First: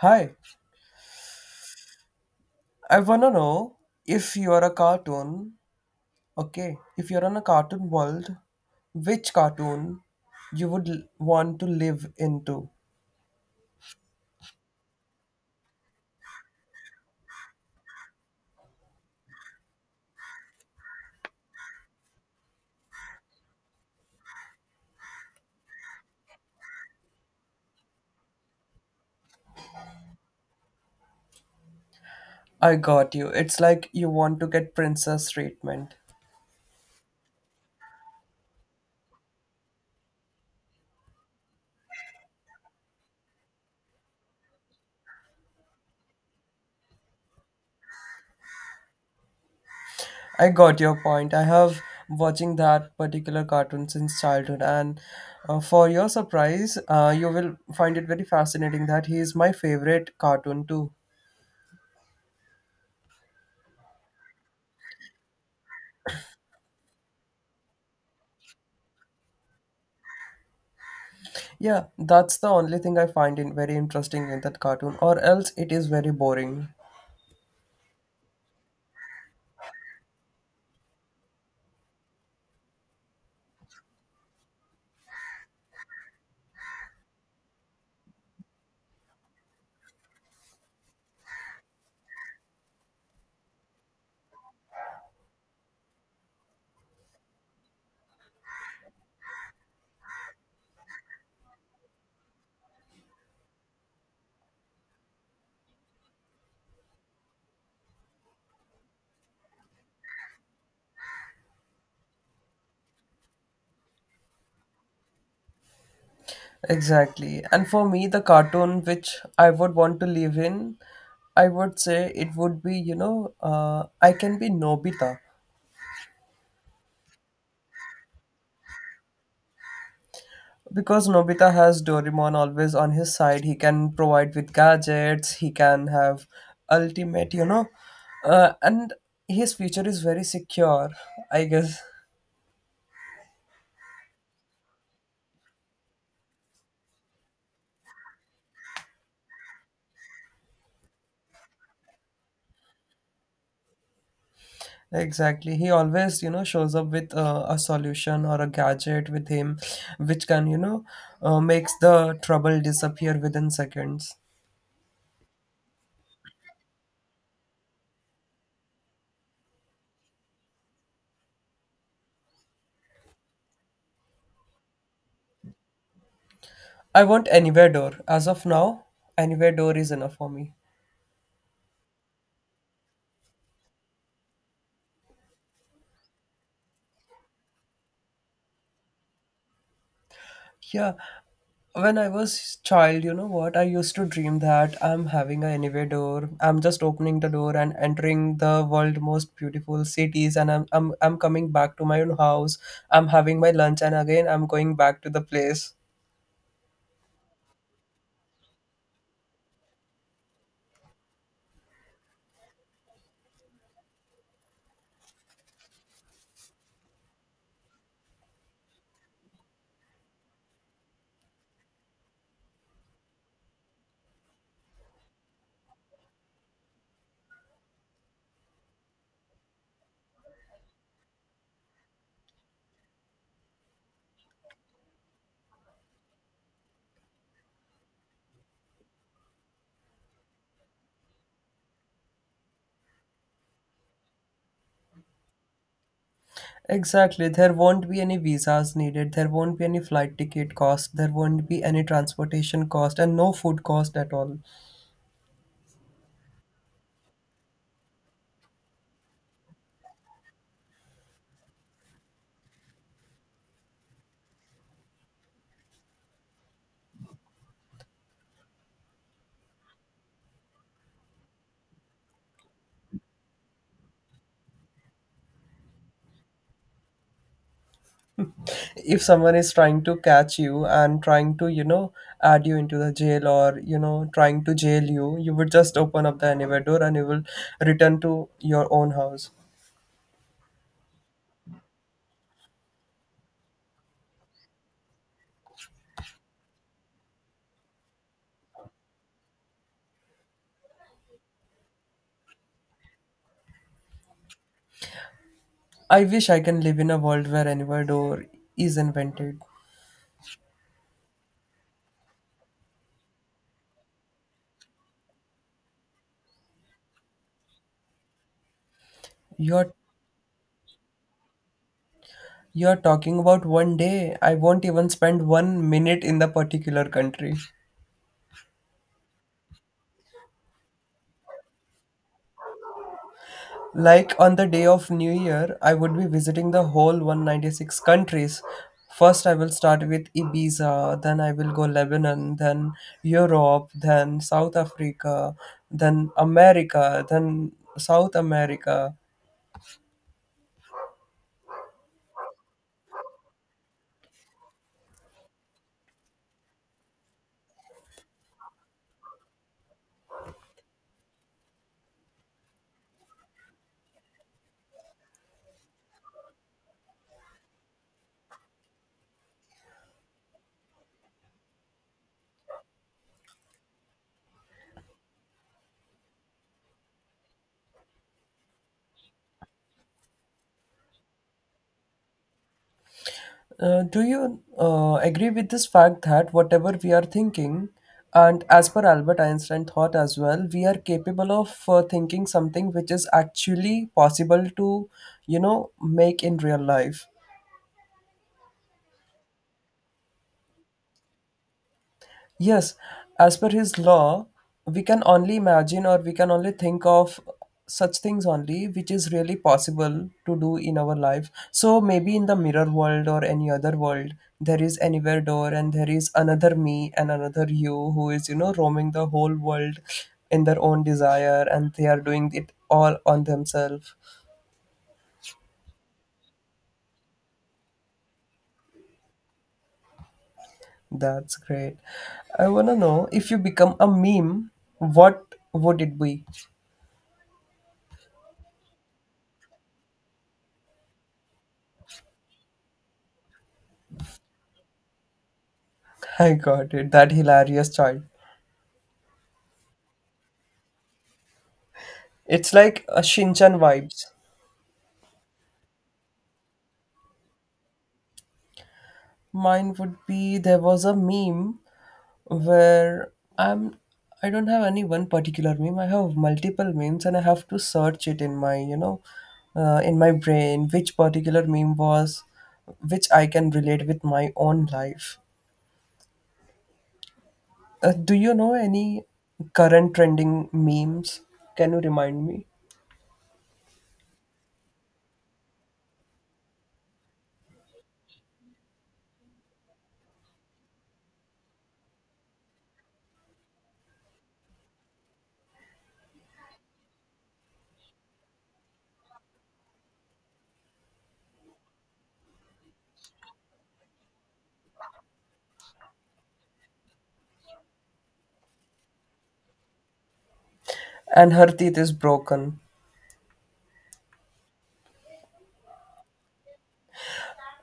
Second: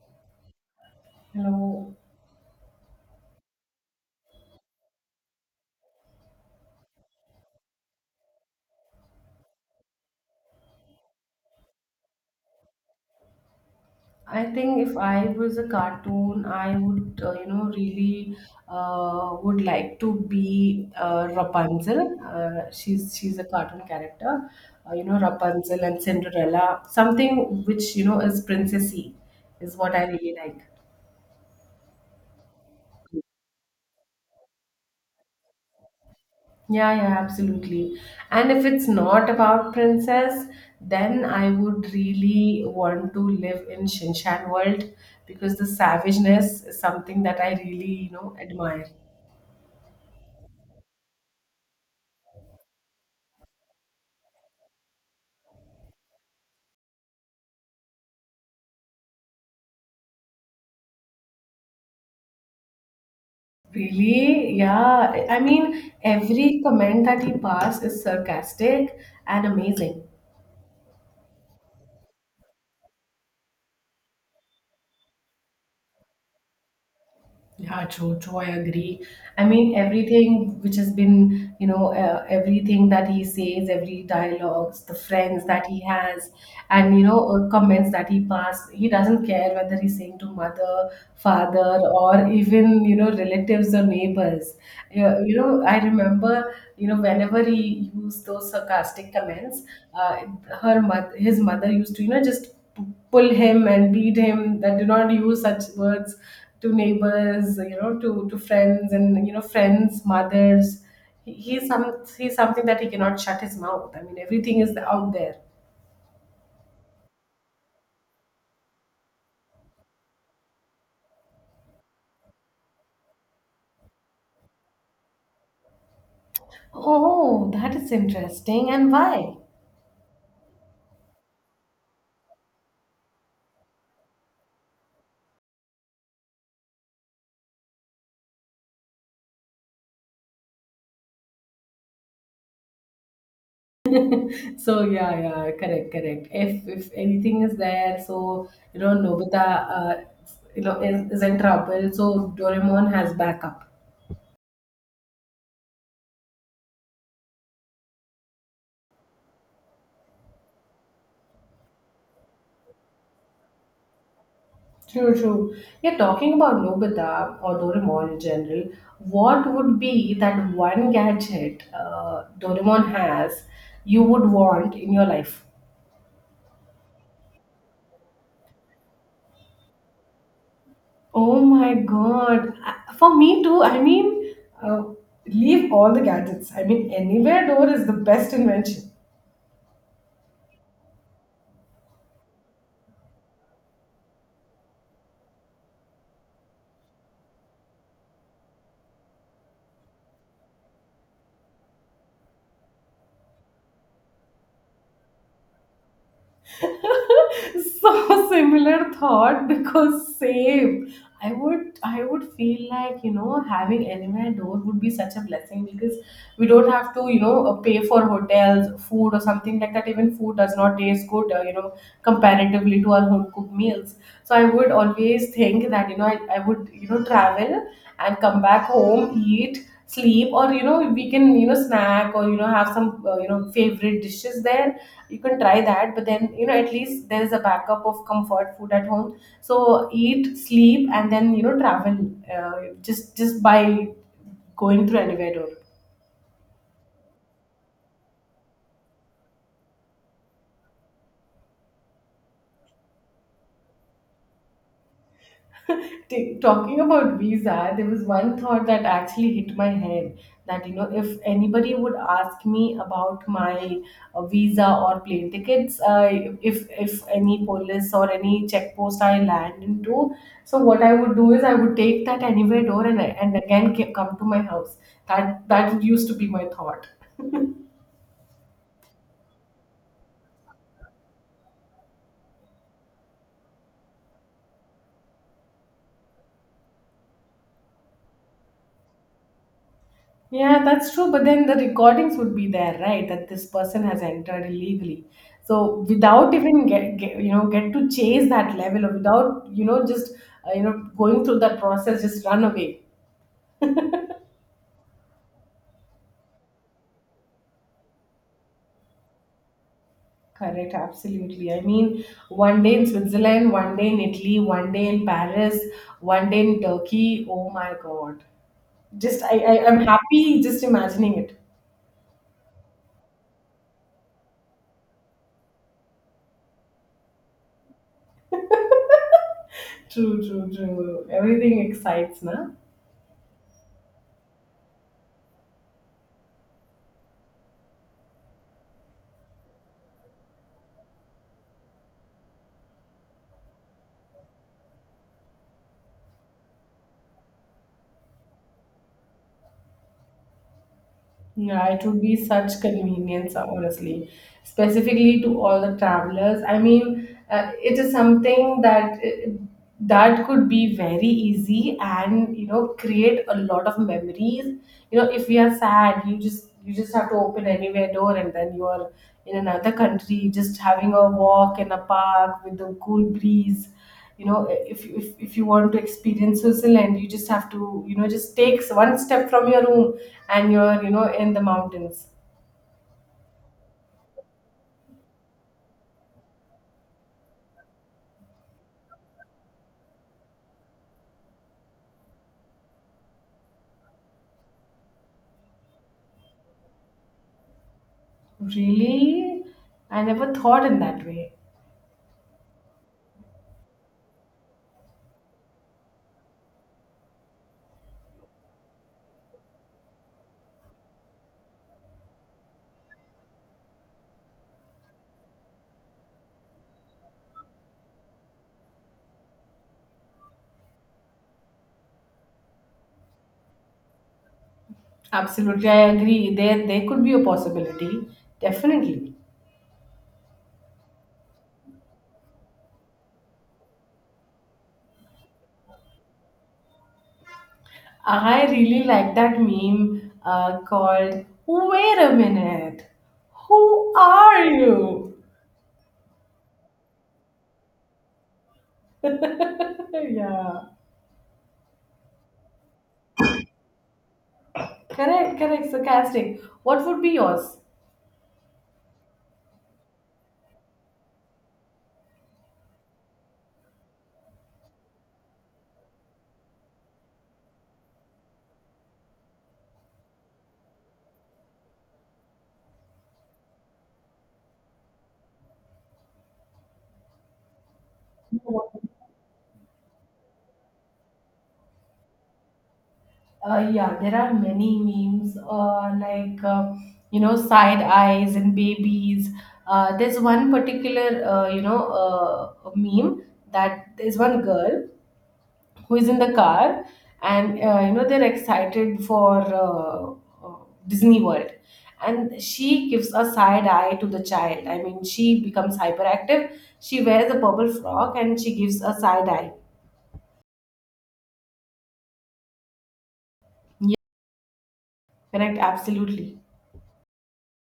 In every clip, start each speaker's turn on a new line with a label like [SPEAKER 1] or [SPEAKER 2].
[SPEAKER 1] Hi,
[SPEAKER 2] Hello.
[SPEAKER 1] I wanna know if you're a cartoon, okay, if you're on a cartoon world, which cartoon you would want to live into?
[SPEAKER 2] I think if I was a cartoon, I would really would like to be Rapunzel. She's a cartoon character, Rapunzel and Cinderella. Something which is princessy is what I really like.
[SPEAKER 1] I got you. It's like you want to get princess treatment.
[SPEAKER 2] Yeah, yeah, absolutely. And if it's not about princess, then I would really want to live in Shinshan world because the savageness is something that I really, admire.
[SPEAKER 1] I got your point. I have watching that particular cartoon since childhood, and for your surprise, you will find it very fascinating that he is my favorite cartoon too.
[SPEAKER 2] Really? Yeah. I mean, every comment that he passed is sarcastic and amazing.
[SPEAKER 1] Yeah, that's the only thing I find in very interesting in that cartoon, or else it is very boring.
[SPEAKER 2] Yeah, true, true. I agree. I mean, everything which has been, you know, everything that he says, every dialogues, the friends that he has, and, comments that he passed, he doesn't care whether he's saying to mother, father, or even, relatives or neighbors. Yeah, I remember, whenever he used those sarcastic comments, uh, his mother used to, just pull him and beat him that do not use such words to neighbors, to friends, and friends mothers. He, he's some he's something that he cannot shut his mouth. I mean, everything is out there.
[SPEAKER 1] Exactly. And for me, the cartoon which I would want to live in, I would say it would be, you know, I can be Nobita.
[SPEAKER 2] Oh, that is interesting, and why?
[SPEAKER 1] Because Nobita has Doraemon always on his side. He can provide with gadgets, he can have ultimate, you know, and his future is very secure, I guess.
[SPEAKER 2] So, yeah, yeah, correct, correct, if anything is there. So, Nobita, uh, is in trouble, so Doraemon has backup.
[SPEAKER 1] Exactly. He always, you know, shows up with a solution or a gadget with him, which can, you know, makes the trouble disappear within seconds.
[SPEAKER 2] True, true. Yeah, talking about Nobita or Doraemon in general, what would be that one gadget Doraemon has you would want in your life?
[SPEAKER 1] I want anywhere door. As of now, anywhere door is enough for me.
[SPEAKER 2] Oh my god. For me too, I mean, uh, leave all the gadgets. I mean, anywhere door is the best invention.
[SPEAKER 1] Yeah. When I was child, you know what? I used to dream that I'm having a anywhere door. I'm just opening the door and entering the world most beautiful cities, and I'm coming back to my own house. I'm having my lunch, and again I'm going back to the place.
[SPEAKER 2] So, similar thought, because same, I would feel like, having anywhere door would be such a blessing, because we don't have to, pay for hotels, food, or something like that. Even food does not taste good, comparatively to our home cooked meals. So I would always think that, I would, travel and come back home, eat, sleep, or we can, snack, or have some, favorite dishes there. You can try that, but then, at least there is a backup of comfort food at home, so eat, sleep, and then, travel, just by going through elevator.
[SPEAKER 1] Exactly. There won't be any visas needed. There won't be any flight ticket cost. There won't be any transportation cost and no food cost at all.
[SPEAKER 2] Talking about visa, there was one thought that actually hit my head, that, if anybody would ask me about my, visa or plane tickets, if any police or any check post I land into, so what I would do is I would take that anywhere door and again come to my house. That used to be my thought.
[SPEAKER 1] If someone is trying to catch you and trying to, you know, add you into the jail or, you know, trying to jail you, you would just open up the anywhere door and you will return to your own house.
[SPEAKER 2] Yeah, that's true. But then the recordings would be there, right? That this person has entered illegally. So, without even get you know get to chase that level, or without just going through that process, just run away.
[SPEAKER 1] I wish I can live in a world where anywhere door is invented.
[SPEAKER 2] Correct, absolutely. I mean, one day in Switzerland, one day in Italy, one day in Paris, one day in Turkey. Oh my God! Just I, I
[SPEAKER 1] You're
[SPEAKER 2] I'm happy just imagining it.
[SPEAKER 1] you're talking about one day. I won't even spend one minute in the particular country.
[SPEAKER 2] True, true, true. Everything excites, na.
[SPEAKER 1] Like on the day of New Year, I would be visiting the whole 196 countries. First, I will start with Ibiza, then I will go Lebanon, then Europe, then South Africa, then America, then South America.
[SPEAKER 2] Yeah, it would be such convenience, honestly, specifically to all the travelers. I mean, it is something that that could be very easy and create a lot of memories. You know, if we are sad, you just have to open anywhere door and then you are in another country, just having a walk in a park with the cool breeze. If you want to experience Switzerland, you just have to, just take one step from your room, and you're, in the mountains.
[SPEAKER 1] Do you agree with this fact that whatever we are thinking, and as per Albert Einstein thought as well, we are capable of thinking something which is actually possible to, you know, make in real life?
[SPEAKER 2] Really? I never thought in that way.
[SPEAKER 1] Yes, as per his law, we can only imagine or we can only think of such things only which is really possible to do in our life. So maybe in the mirror world or any other world, there is anywhere door and there is another me and another you who is, you know, roaming the whole world in their own desire and they are doing it all on themselves.
[SPEAKER 2] Absolutely, I agree, there could be a possibility, definitely.
[SPEAKER 1] That's great. I wanna know if you become a meme, what would it be?
[SPEAKER 2] I really like that meme, called "Wait a minute, who are you?"
[SPEAKER 1] I got it. That hilarious child.
[SPEAKER 2] Yeah,
[SPEAKER 1] It's like a Shinchan vibes.
[SPEAKER 2] correct, correct, sarcastic. What would be yours?
[SPEAKER 1] Mine would be there was a meme where I'm I don't have any one particular meme. I have multiple memes and I have to search it in my you know in my brain which particular meme was which I can relate with my own life. Do you know any current trending memes? Can you remind me?
[SPEAKER 2] Yeah, there are many memes, like, side eyes and babies. There's one particular, meme, that there's one girl who is in the car, and they're excited for, uh, Disney World, and she gives a side eye to the child. I mean, she becomes hyperactive. She wears a purple frock and she gives a side eye.
[SPEAKER 1] And her teeth is broken.
[SPEAKER 2] Yeah, correct, absolutely.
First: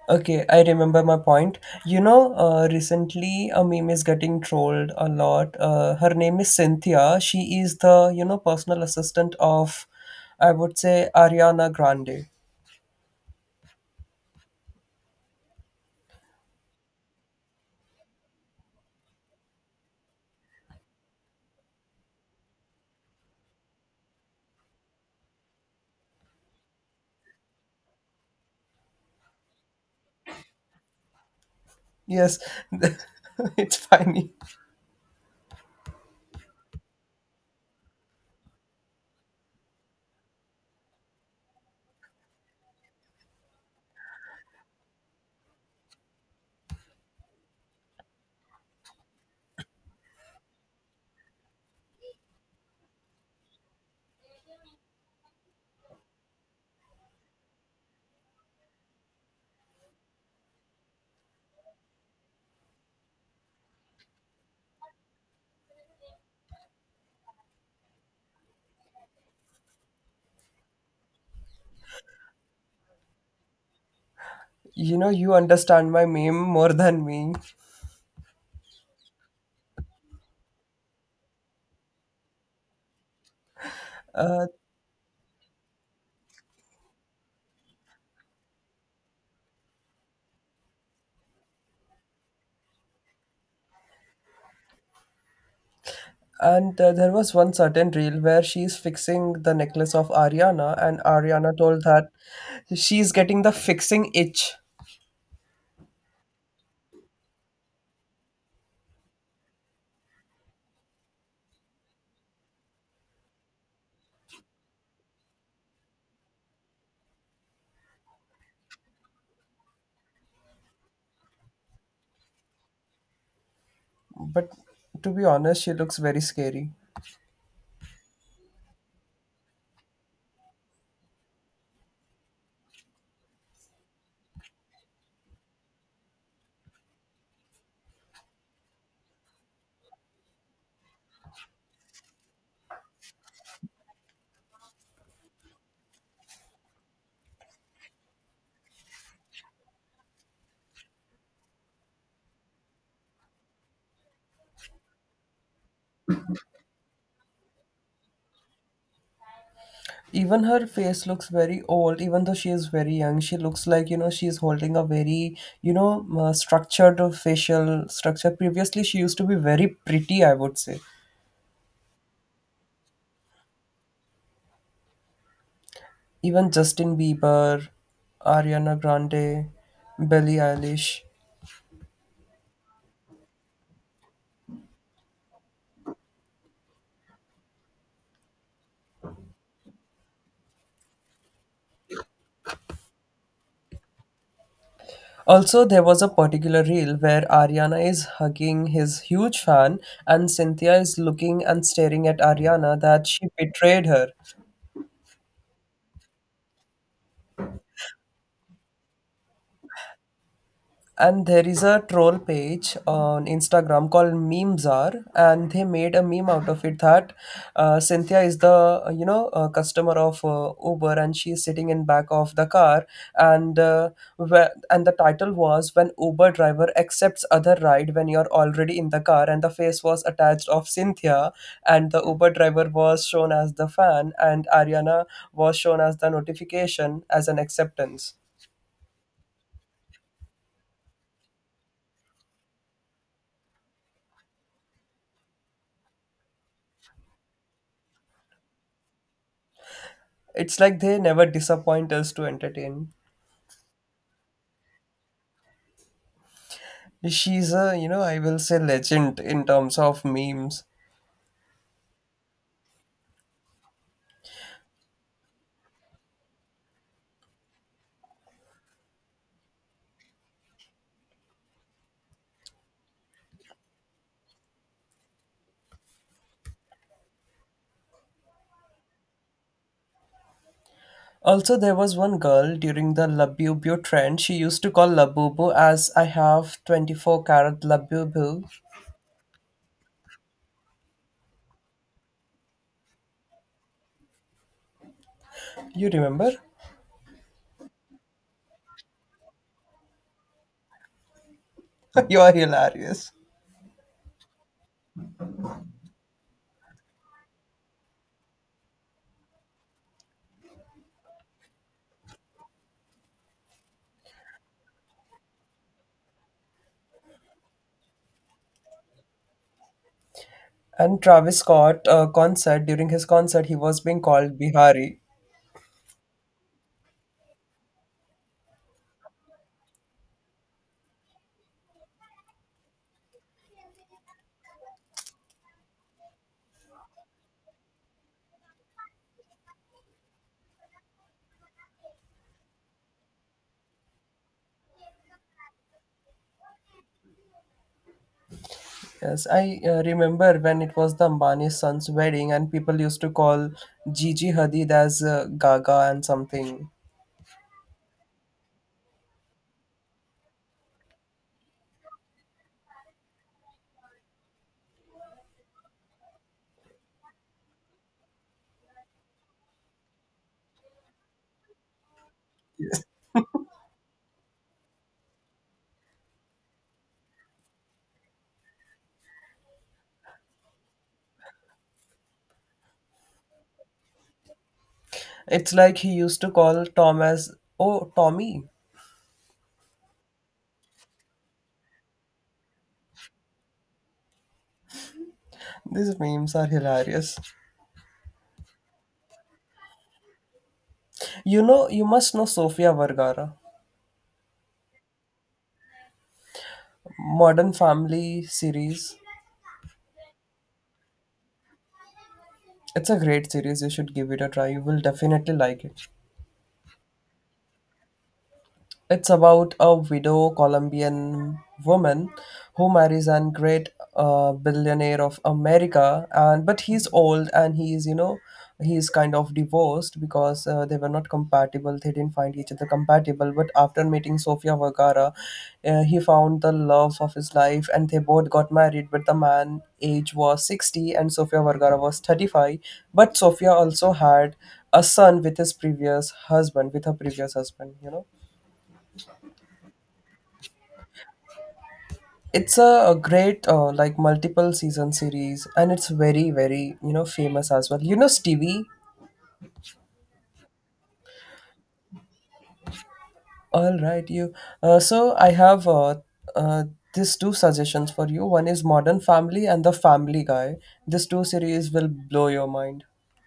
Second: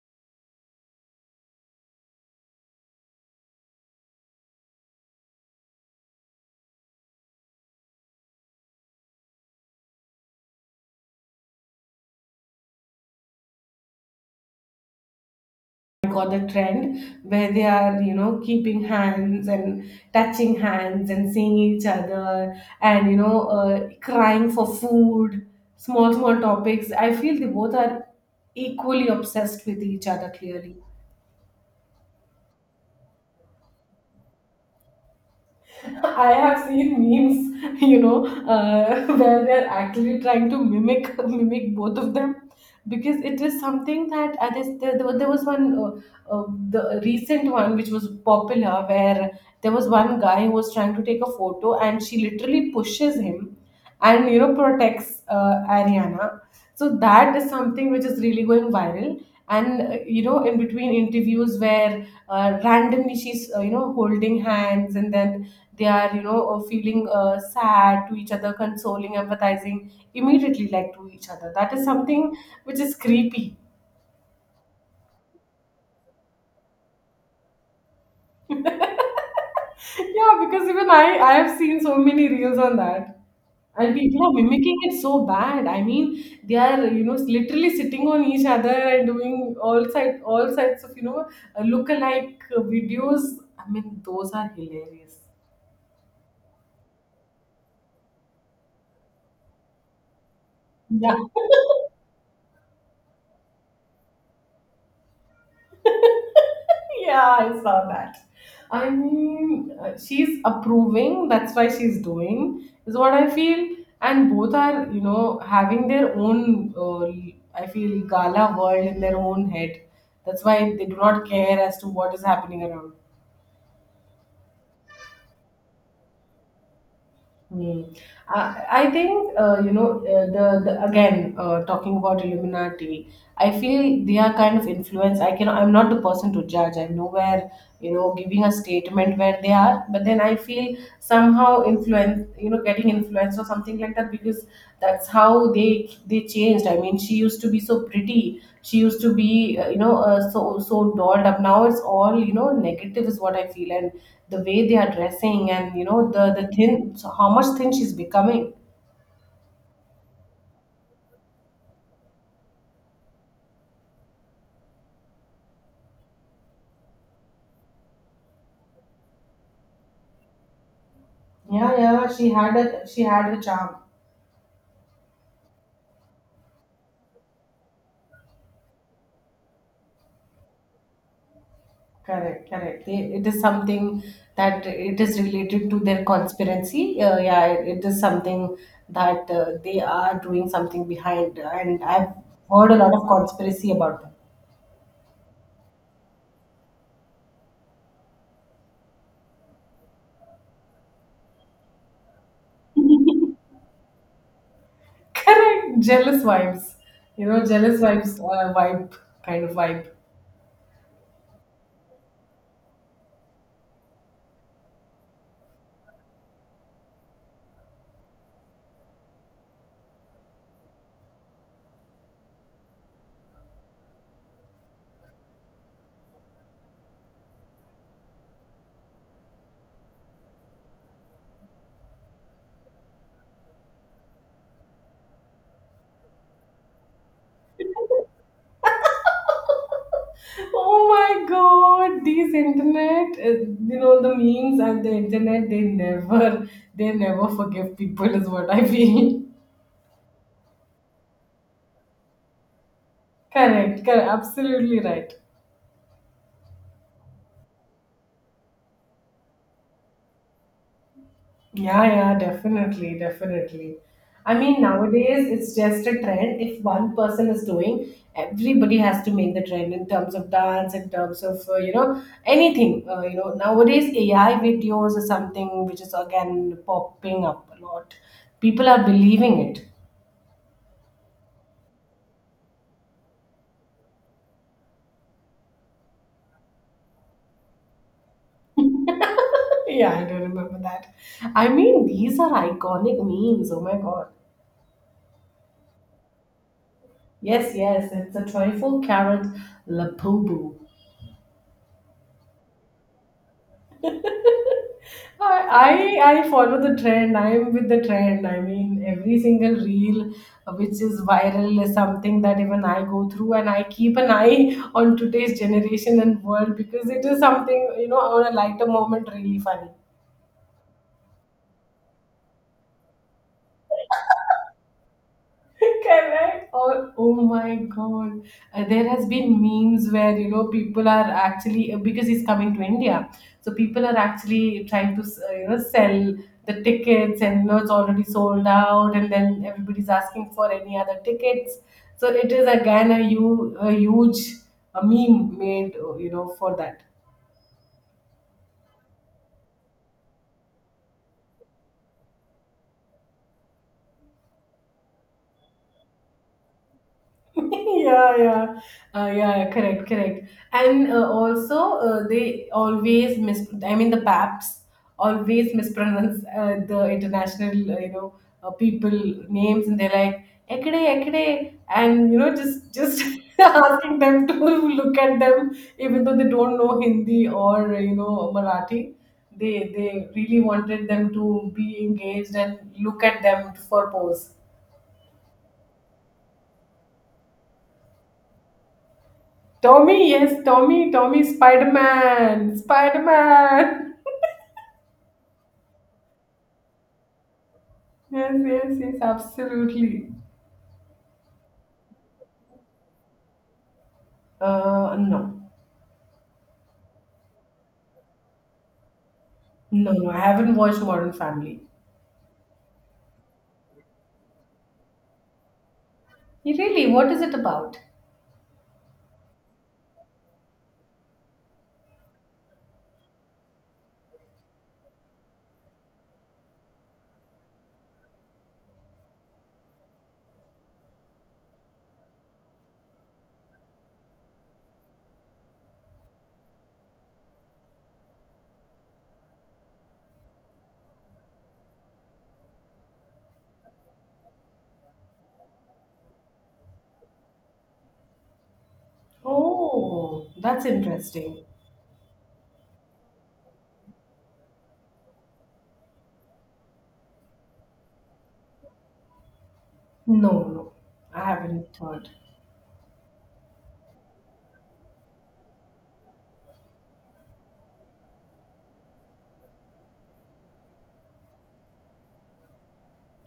[SPEAKER 1] Okay, I remember my point. You know, recently a meme is getting trolled a lot. Her name is Cynthia. She is the, you know, personal assistant of, I would say, Ariana Grande.
[SPEAKER 2] Got the trend where they are, keeping hands and touching hands and seeing each other, and crying for food, small small topics. I feel they both are equally obsessed with each other, clearly.
[SPEAKER 1] Yes, it's funny.
[SPEAKER 2] I have seen memes, where they're actually trying to mimic mimic both of them, because it is something that, I guess, there was one, the recent one, which was popular, where there was one guy who was trying to take a photo, and she literally pushes him and protects, Ariana. So that is something which is really going viral. And in between interviews where, randomly she's, holding hands, and then they are, feeling, sad to each other, consoling, empathizing immediately, like, to each other. That is something which is creepy.
[SPEAKER 1] You know, you understand my meme more than me.
[SPEAKER 2] Yeah, because even I have seen so many reels on that, and people are
[SPEAKER 1] Uh,
[SPEAKER 2] mimicking it so bad, I mean. They are, literally sitting on each other and doing all sides of, look alike videos. I mean, those are hilarious.
[SPEAKER 1] and there was one certain reel where she is fixing the necklace of Ariana, and Ariana told that she is getting the fixing itch.
[SPEAKER 2] Yeah, I saw that. I mean, she's approving, that's why she's doing, is what I feel. And both are, having their own, I feel, gala world in their own head. That's why they do not care as to what is happening around.
[SPEAKER 1] But to be honest, she looks very scary.
[SPEAKER 2] Mm. I think, the again, talking about Illuminati. I feel they are kind of influence. I'm not the person to judge. I'm nowhere, giving a statement where they are, but then I feel somehow influence, getting influence or something like that, because that's how they they changed. I mean, she used to be so pretty. She used to be, so dolled up. Now it's all, negative, is what I feel. And the way they are dressing and, the thin, so how much thin she's becoming.
[SPEAKER 1] Even her face looks very old even though she is very young. She looks like, you know, she's holding a very, you know, structured facial structure. Previously she used to be very pretty, I would say.
[SPEAKER 2] Yeah, yeah, she had a charm.
[SPEAKER 1] Even Justin Bieber, Ariana Grande, Billie Eilish.
[SPEAKER 2] Correct, correct. It is something that it is related to their conspiracy. Yeah, it is something that, they are doing something behind, and I've heard a lot of conspiracy about them.
[SPEAKER 1] Also there was a particular reel where Ariana is hugging his huge fan and Cynthia is looking and staring at Ariana that she betrayed her.
[SPEAKER 2] Correct, jealous vibes. You know, jealous vibes, vibe, kind of vibe.
[SPEAKER 1] And there is a troll page on Instagram called Memezar, and they made a meme out of it that Cynthia is the customer of Uber, and she is sitting in back of the car, and and the title was when Uber driver accepts other ride when you're already in the car, and the face was attached of Cynthia, and the Uber driver was shown as the fan, and Ariana was shown as the notification as an acceptance.
[SPEAKER 2] Oh my god, these internet, the memes and the internet, they never forgive people, is what I feel.
[SPEAKER 1] It's like they never disappoint us to entertain.
[SPEAKER 2] Correct, correct, absolutely right.
[SPEAKER 1] She's a, you know, I will say legend in terms of memes.
[SPEAKER 2] Yeah, yeah, definitely, definitely. I mean, nowadays it's just a trend. If one person is doing, everybody has to make the trend in terms of dance, in terms of, anything. Nowadays AI videos is something which is again popping up a lot. People are believing it.
[SPEAKER 1] Also, there was one girl during the Labubu trend. She used to call Labubu as I have 24-carat carat Labubu.
[SPEAKER 2] Yeah, I do remember that. I mean, these are iconic memes. Oh my god.
[SPEAKER 1] You remember?
[SPEAKER 2] Yes, yes, it's a 24 carat lapubu.
[SPEAKER 1] You are hilarious.
[SPEAKER 2] I follow the trend. I'm with the trend. I mean, every single reel, which is viral, is something that even I go through, and I keep an eye on today's generation and world, because it is something, on a lighter moment, really funny.
[SPEAKER 1] And Travis Scott concert during his concert, he was being called Bihari.
[SPEAKER 2] Correct. Oh my god. There has been memes where, people are actually, because he's coming to India, so people are actually trying to, sell the tickets, and, it's already sold out, and then everybody's asking for any other tickets. So it is again a, hu- a huge a meme made, for that.
[SPEAKER 1] Yes, I remember when it was the Ambani's son's wedding, and people used to call Gigi Hadid as Gaga and something.
[SPEAKER 2] Yeah, yeah, yeah, yeah, correct, correct, and also, they always mis I mean, the paps always mispronounce, the international, people names, and they're like, ekade ekade, and, just asking them to look at them, even though they don't know Hindi or, Marathi. They really wanted them to be engaged and look at them for pose.
[SPEAKER 1] It's like he used to call Tom as, oh, Tommy.
[SPEAKER 2] Tommy, yes, Tommy, Tommy, Spider Man, Spider Man.
[SPEAKER 1] These memes are hilarious.
[SPEAKER 2] Yes, yes, yes, absolutely.
[SPEAKER 1] You know, you must know Sofia Vergara,
[SPEAKER 2] No,
[SPEAKER 1] Modern Family series.
[SPEAKER 2] no, no, I haven't watched Modern Family.
[SPEAKER 1] It's a great series. You should give it a try. You will definitely like it.
[SPEAKER 2] Really, what is it about?
[SPEAKER 1] It's about a widow Colombian woman who marries a great billionaire of America, and but he's old and he's, you know, he's kind of divorced because they were not compatible. They didn't find each other compatible. But after meeting Sofia Vergara, he found the love of his life, and they both got married. But the man age was 60, and Sofia Vergara was 35. But Sofia also had a son with his previous husband, with her previous husband. You know.
[SPEAKER 2] Oh, that's interesting.
[SPEAKER 1] It's a great like multiple season series, and it's very very, you know, famous as well. You know Stevie.
[SPEAKER 2] No, no, I haven't heard.
[SPEAKER 1] All right, you. So I have uh, these two suggestions for you. One is Modern Family and The Family Guy. These two series will blow your mind.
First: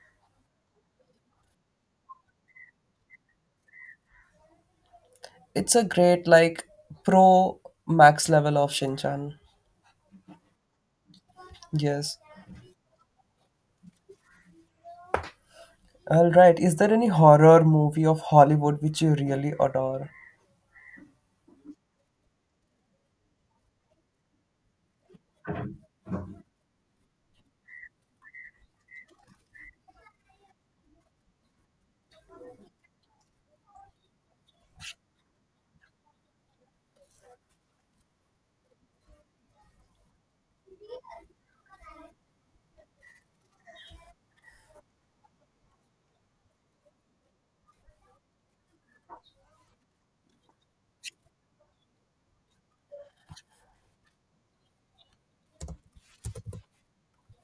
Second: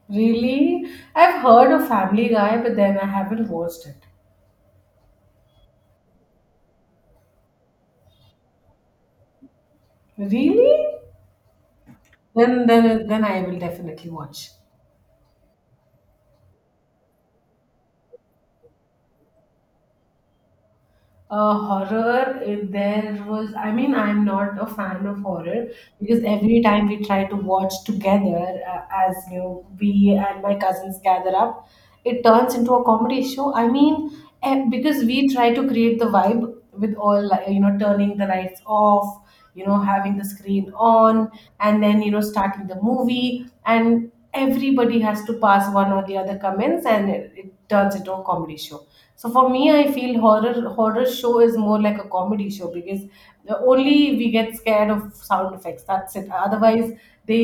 [SPEAKER 2] Really? I've heard of Family Guy, but then I haven't watched it.
[SPEAKER 1] It's a great like pro max level of Shinchan.
[SPEAKER 2] Really?
[SPEAKER 1] Yes.
[SPEAKER 2] Then I will definitely watch.
[SPEAKER 1] All right. Is there any horror movie of Hollywood which you really adore?
[SPEAKER 2] Horror, there was, I mean, I'm not a fan of horror because every time we try to watch together, as you know, we and my cousins gather up, it turns into a comedy show. I mean, because we try to create the vibe with all, like, turning the lights off, having the screen on, and then starting the movie, and everybody has to pass one or the other comments, and it turns into a comedy show. So for me, I feel horror, show is more like a comedy show, because the only we get scared of sound effects, that's it. Otherwise they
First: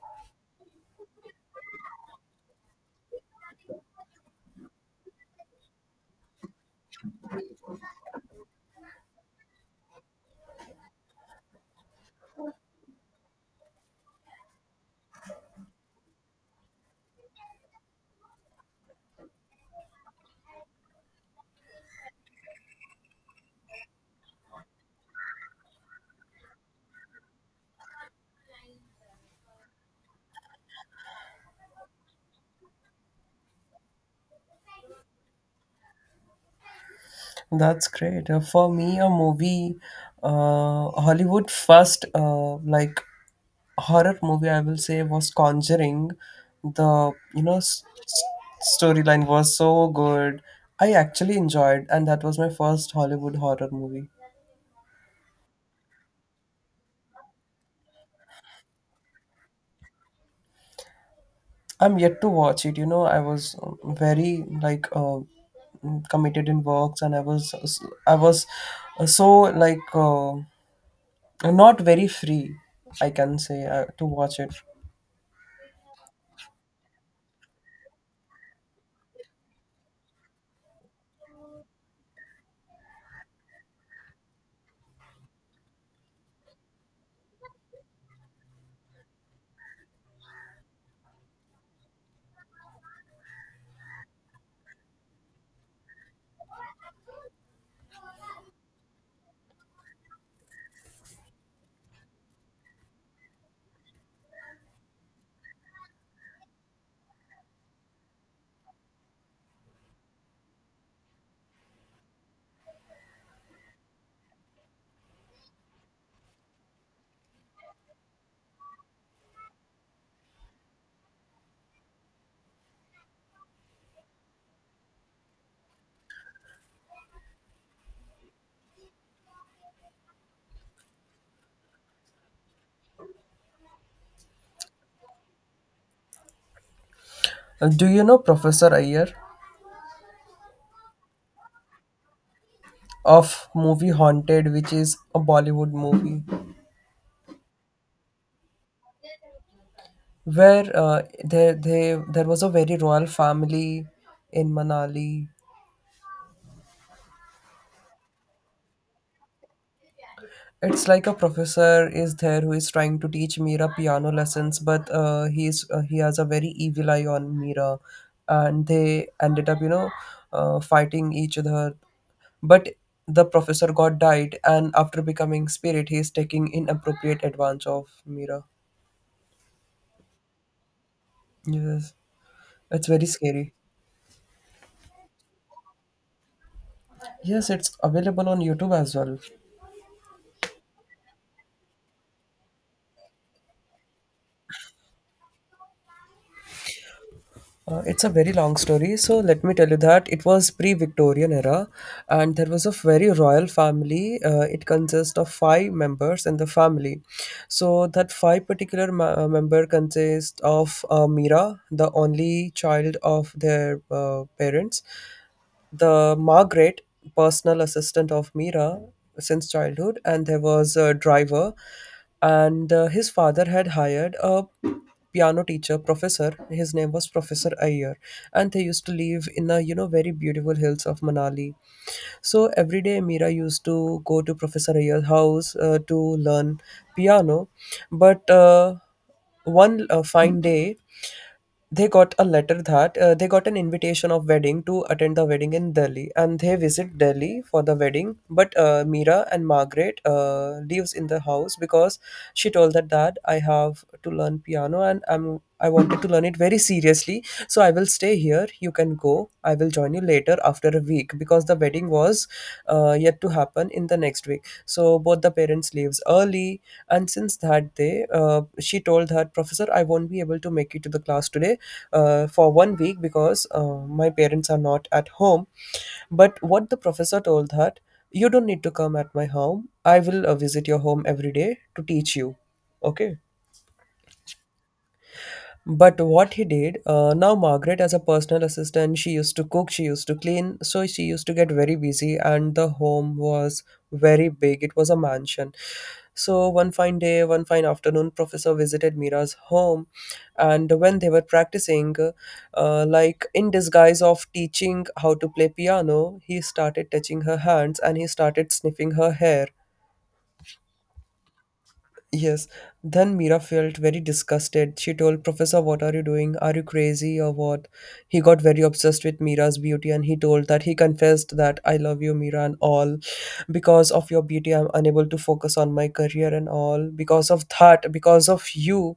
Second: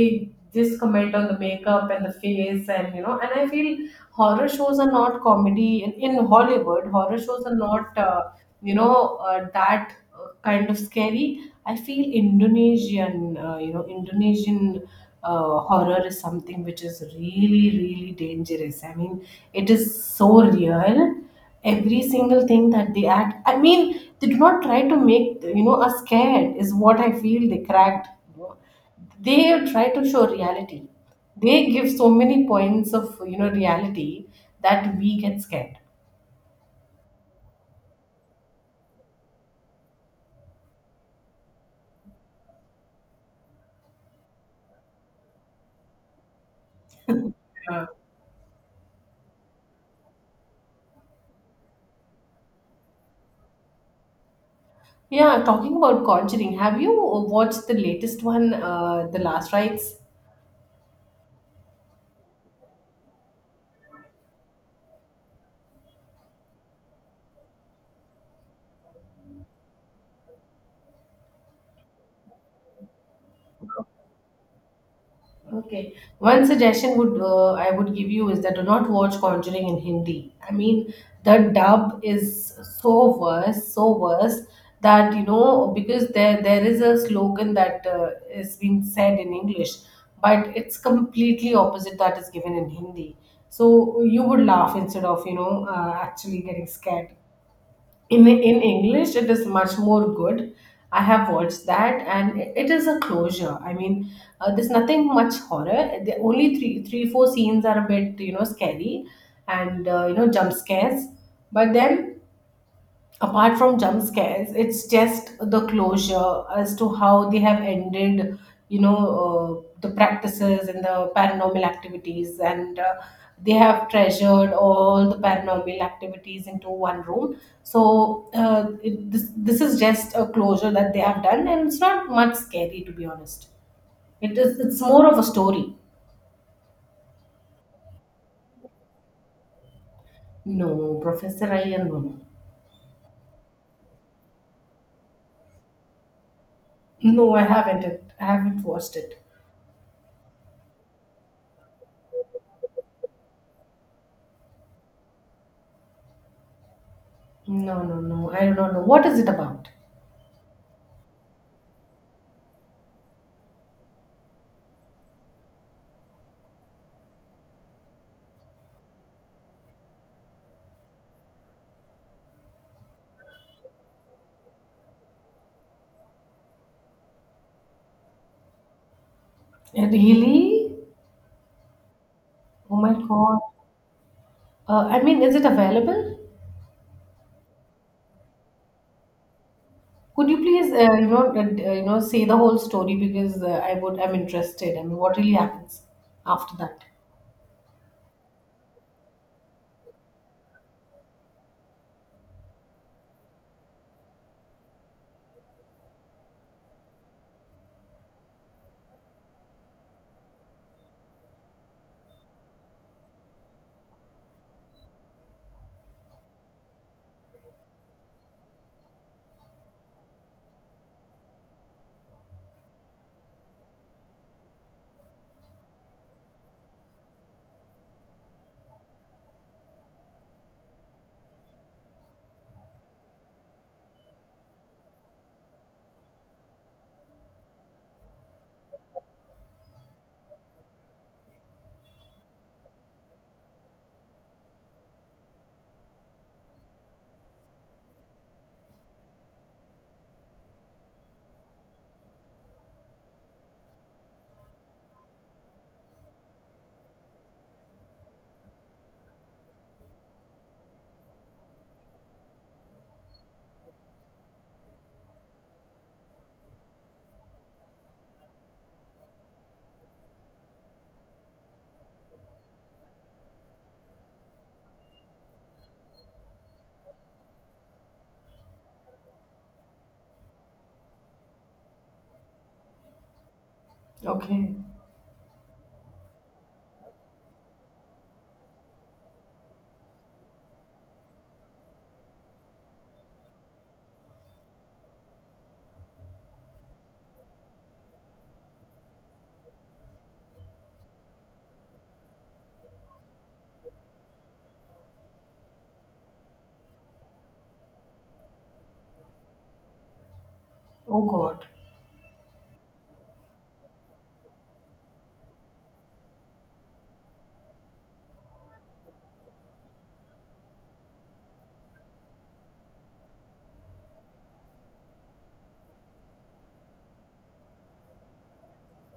[SPEAKER 2] just comment on the makeup and the face, and you know and I feel horror shows are not comedy. In Hollywood horror shows are not that kind of scary. I feel Indonesian, horror is something which is really, really dangerous. I mean, it is so real. Every single thing that they act, I mean, they do not try to make, us scared, is what I feel they cracked. you know. They try to show reality. They give so many points of, reality that we get scared.
[SPEAKER 1] That's great. For me, a movie, Hollywood first, like horror movie, I will say, was Conjuring. The, you know, storyline was so good. I actually enjoyed, and that was my first Hollywood horror movie.
[SPEAKER 2] Yeah, talking about Conjuring, have you watched the latest one, The Last Rites?
[SPEAKER 1] I'm yet to watch it. You know, I was very like committed in works, and I was so like not very free. I can say to watch it.
[SPEAKER 2] Okay. One suggestion would I would give you is that do not watch Conjuring in Hindi. I mean, the dub is so worse that, because there is a slogan that is being said in English, but it's completely opposite that is given in Hindi. So you would laugh instead of actually getting scared. In English it is much more good. I have watched that, and it is a closure. I mean, there's nothing much horror. The only three, four scenes are a bit, scary, and jump scares. But then apart from jump scares it's just the closure as to how they have ended, the practices and the paranormal activities, and they have treasured all the paranormal activities into one room. So this is just a closure that they have done, and it's not much scary, to be honest. It is, it's more of a story.
[SPEAKER 1] Do you know Professor Iyer
[SPEAKER 2] No, professor Ian, no, no.
[SPEAKER 1] of movie Haunted, which is a Bollywood movie
[SPEAKER 2] No, I haven't watched it.
[SPEAKER 1] where there was a very royal family in Manali?
[SPEAKER 2] No, no, no, I do not know what is it about.
[SPEAKER 1] It's like a professor is there who is trying to teach Mira piano lessons, but he has a very evil eye on Mira, and they ended up, you know, fighting each other. But the professor got died and after becoming spirit he is taking inappropriate advantage of Mira.
[SPEAKER 2] Really?
[SPEAKER 1] Yes,
[SPEAKER 2] Oh
[SPEAKER 1] it's
[SPEAKER 2] my
[SPEAKER 1] very
[SPEAKER 2] God.
[SPEAKER 1] scary.
[SPEAKER 2] I mean, is it available?
[SPEAKER 1] Yes, it's available on YouTube as well.
[SPEAKER 2] Could you please, say the whole story, because I'm interested. I mean, what really happens after that?
[SPEAKER 1] It's a very long story, so let me tell you that it was pre-Victorian era, and there was a very royal family. It consists of five members in the family, so that five particular member consists of Mira, the only child of their parents, the Margaret, personal assistant of Mira since childhood, and there was a driver, and his father had hired a piano teacher, professor. His name was Professor Ayer, and they used to live in the, you know, very beautiful hills of Manali. So every day, Mira used to go to Professor Ayer's house to learn piano. But one fine day, they got a letter that they got an invitation of wedding to attend the wedding in Delhi, and they visit Delhi for the wedding. But Mira and Margaret lives in the house because she told that, Dad, I have to learn piano and I wanted to learn it very seriously, so I will stay here. You can go. I will join you later after a week because the wedding was yet to happen in the next week. So both the parents leaves early, and since that day, she told her professor, I won't be able to make it to the class today for one week because my parents are not at home. But what the professor told her, You don't need to come at my home. I will visit your home every day to teach you. Okay,
[SPEAKER 2] Okay.
[SPEAKER 1] but what he did, now Margaret as a personal assistant, she used to cook, she used to clean, so she used to get very busy, and the home was very big. It was a mansion. So one fine day, one fine afternoon, Professor visited Mira's home, and when they were practicing, like in disguise of teaching how to play piano, he started touching her hands and he started sniffing her hair.
[SPEAKER 2] Oh God.
[SPEAKER 1] Yes. Then Mira felt very disgusted. She told Professor, what are you doing? Are you crazy or what? He got very obsessed with Mira's beauty and he told that, he confessed that, I love you, Mira, and all. Because of your beauty, I'm unable to focus on my career and all. Because of that, because of you,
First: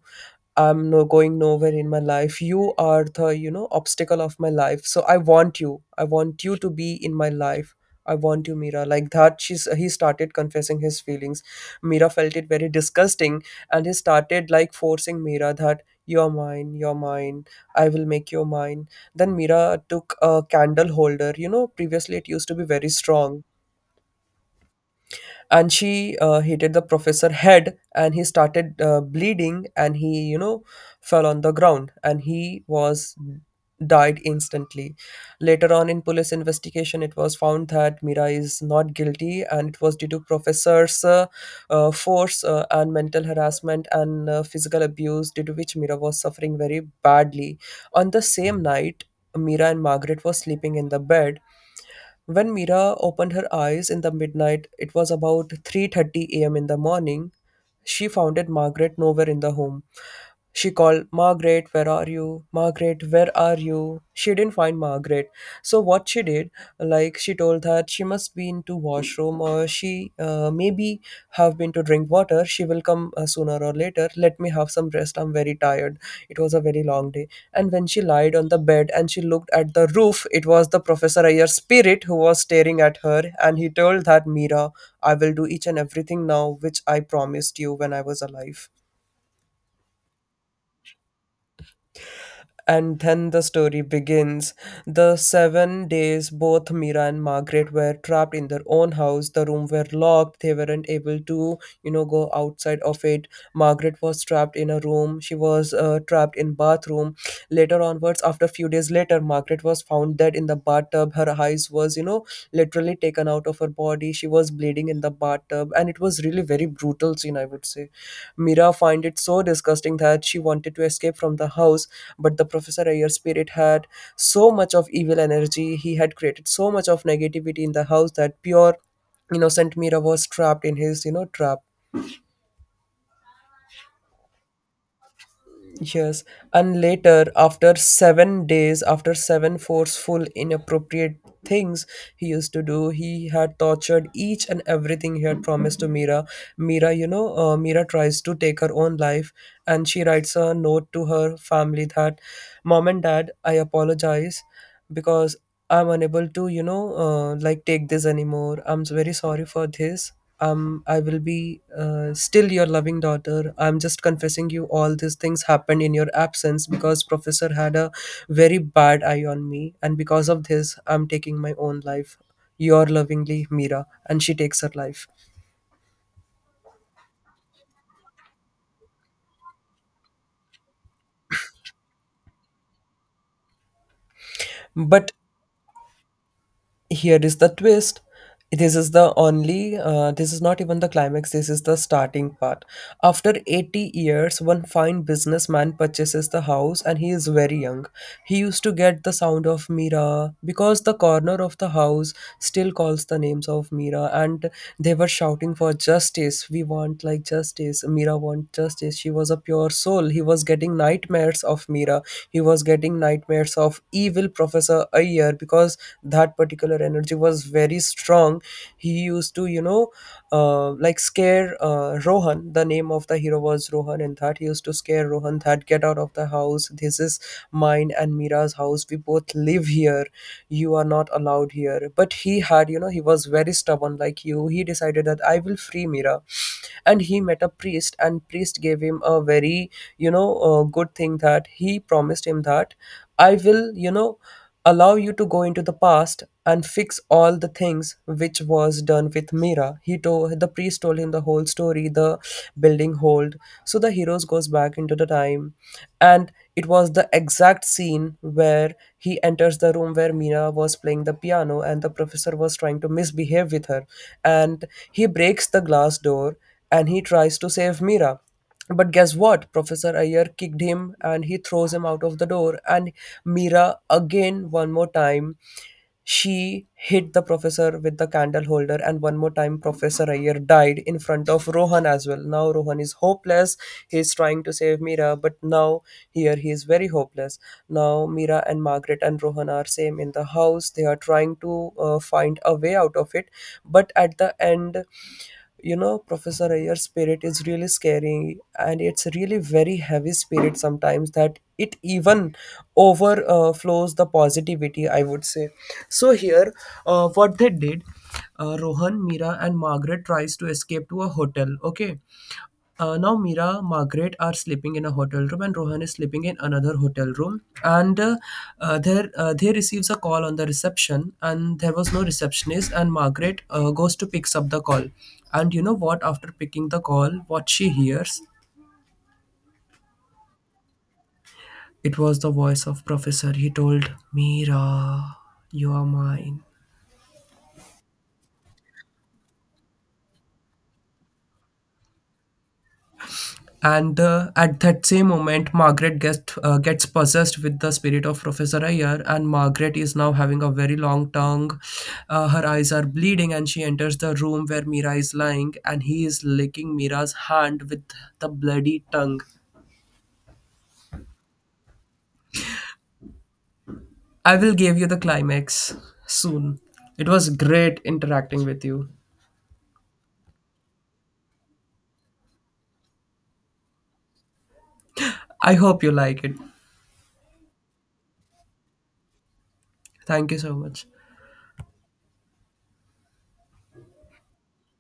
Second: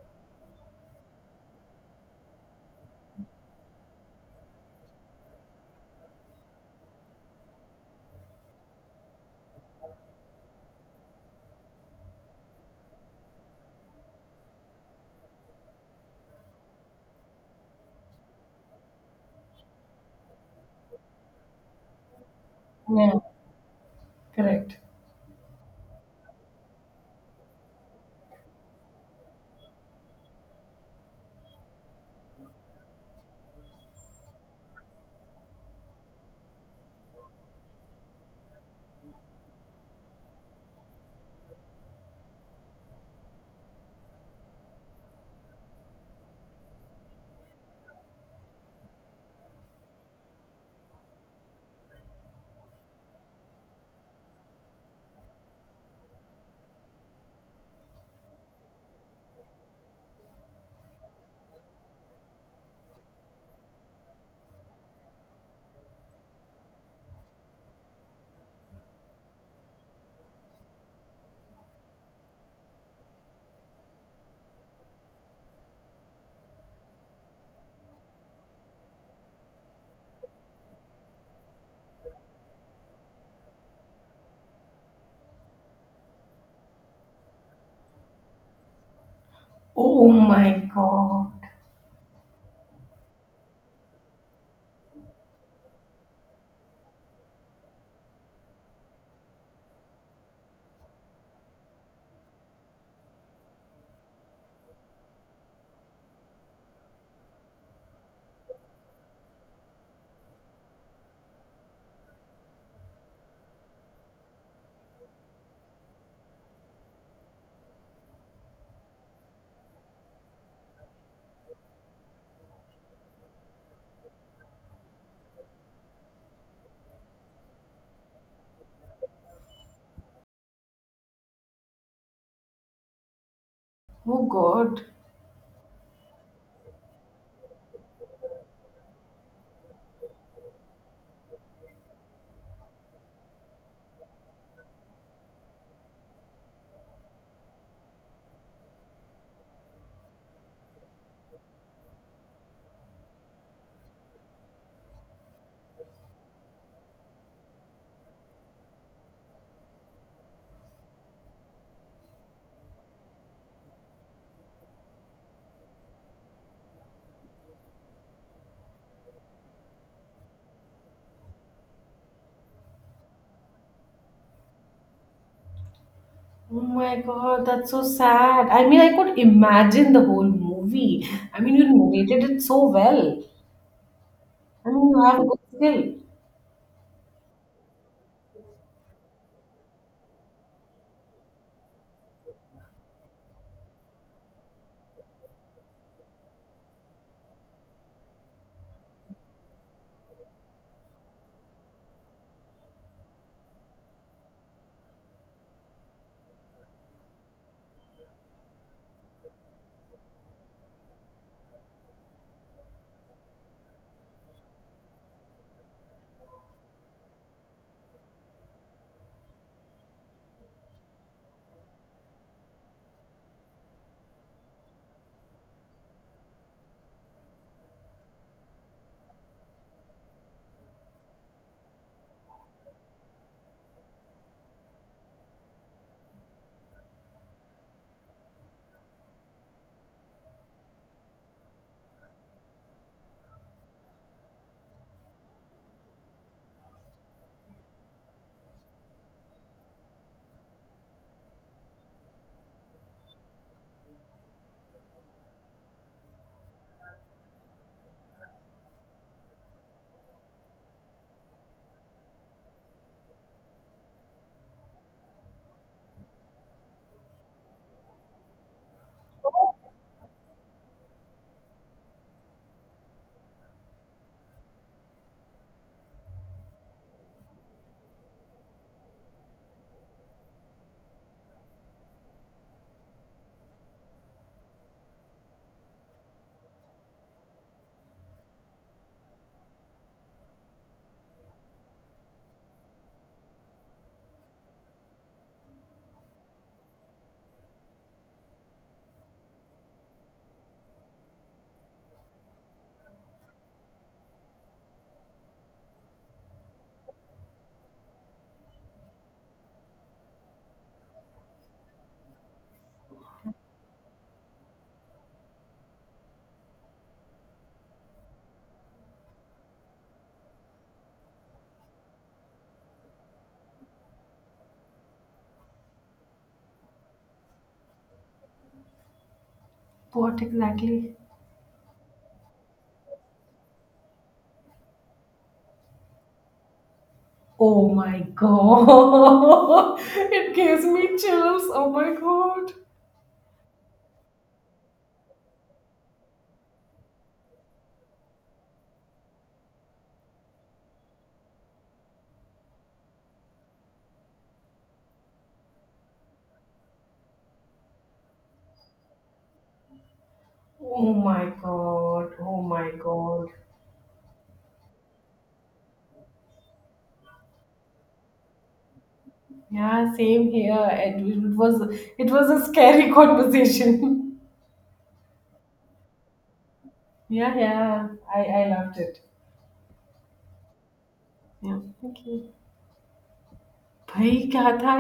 [SPEAKER 1] I'm no going nowhere in my life. You are the, you know, obstacle of my life. So I want you. I want you to be in my life. I want you, Mira. Like that, she's he started confessing his feelings. Mira felt it very disgusting, and he started like forcing Mira that you're mine, you're mine. I will make you mine. Then Mira took a candle holder. You know, previously it used to be very
[SPEAKER 2] Yeah.
[SPEAKER 1] strong,
[SPEAKER 2] Correct.
[SPEAKER 1] and she hit the professor head and he started bleeding and he, you know, fell on the ground and he was died instantly. Later on, in police investigation, it was found that Mira is not guilty and it was due to professor's force and mental harassment and physical abuse, due to which Mira was suffering very badly. On the same night, Mira and Margaret were sleeping in the bed. When Mira opened her eyes in the midnight, it was about 3:30 a.m. in the morning. She found Margaret nowhere in the home. She called, Margaret, where are you? Margaret, where are you? She didn't find Margaret. So what she did, like, she told that she must be into washroom or she maybe have been to drink water. She will come sooner or later. Let me have some rest. I'm very tired. It was a very long day. And when she lied on the bed and she looked at the roof, it was the Professor Ayer's spirit who was staring at her. And he told that, Mira, I will do each and everything now which I promised you when I was alive.
[SPEAKER 2] Oh my God.
[SPEAKER 1] And then the story begins. The 7 days, both Mira and Margaret were trapped in their own house. The room were locked. They weren't able to, you know, go outside of it. Margaret was trapped in a room. She was trapped in bathroom. Later onwards, after a few days later, Margaret was found dead in the bathtub. Her eyes was, you know, literally taken out of her body. She was bleeding in the bathtub, and it was really very brutal scene, I would say. Mira find it so disgusting that she wanted to escape from the house, but the Professor Ayer spirit had so much of evil energy. He had created so much of negativity in the house that pure innocent Mira was trapped in his, you know, trap.
[SPEAKER 2] Oh God.
[SPEAKER 1] Yes, and later, after 7 days, after seven forceful, inappropriate things he used to do, he had tortured each and everything he had promised to Mira. Mira, you know, Mira tries to take her own life, and she writes a note to her family that, Mom and Dad, I apologize because I'm unable to, like take this anymore. I'm very sorry for this. I will be still your loving daughter. I'm just confessing you all these things happened in your absence because professor had a very bad eye on me, and because of this, I'm taking my own life. Your lovingly, Mira. And she takes her life.
[SPEAKER 2] Oh my God. That's so sad. I mean, I could imagine the whole movie. I mean, you narrated it so well. I mean, you
[SPEAKER 1] But
[SPEAKER 2] have a good skill.
[SPEAKER 1] here is the twist. This is the only, this is not even the climax, this is the starting part. After 80 years, one fine businessman purchases the house and he is very young. He used to get the sound of Mira because the corner of the house still calls the names of Mira, and they were shouting for justice. We want like justice. Mira want justice. She was a pure soul. He was getting nightmares of Mira. He was getting nightmares of evil Professor Ayer because that particular energy was very strong. He used to, you know, like scare Rohan. The name of the hero was Rohan. And that he used to scare Rohan that, get out of the house, this is mine and Mira's house, we both live here, you are not allowed here. But he had, you know, he was very stubborn, like you. He decided that I will free Mira. And he met a priest, and priest gave him a very, you know, good thing, that he promised him that I will, you know, allow you to go into the past and fix all the things which was done with Mira. He told the priest, told him the whole story, the building hold. So the heroes goes back into the time, and it was the exact scene where he enters the room where Mina was playing the piano and the professor was trying to misbehave with her, and he breaks the glass door and he tries to save Mira. But guess what? Professor Ayer kicked him and he throws him out of the door. And Mira, again, one more time, she hit the professor with the candle holder, and one more time, Professor Ayer died in front of Rohan as well. Now Rohan is hopeless. He is trying to save Mira, but now here he is very hopeless. Now Mira and Margaret and Rohan are same in the house. They are trying to find a way out of it, but at the end, you know, Professor Ayer's spirit is really scary and it's really very heavy spirit sometimes that it even overflows the positivity, I would say. So here, what they did, Rohan, Mira and Margaret tries to escape to a hotel. Okay, now Mira, Margaret are sleeping in a hotel room, and Rohan is sleeping in another hotel room. And there, they receives a call on the reception, and there was no receptionist. And Margaret goes to picks up the call, and you know what? After picking the call, what she hears,
[SPEAKER 2] What exactly?
[SPEAKER 1] it was the voice of Professor. He told Mira, "You are mine."
[SPEAKER 2] Oh my god. It gives me chills. Oh my god.
[SPEAKER 1] And at that same moment, Margaret gets possessed with the spirit of Professor Ayer, and Margaret is now having a very long tongue. Her eyes are bleeding, and she enters the room where Mira is lying, and he is licking Mira's hand with the bloody tongue.
[SPEAKER 2] Oh my god. Oh my god.
[SPEAKER 1] I will give you the climax soon. It was great interacting with you.
[SPEAKER 2] Yeah, same here. It was a scary conversation.
[SPEAKER 1] I hope you like it.
[SPEAKER 2] Yeah, yeah. I loved it.
[SPEAKER 1] Thank you so much.
[SPEAKER 2] Yeah. Thank you. भाई क्या था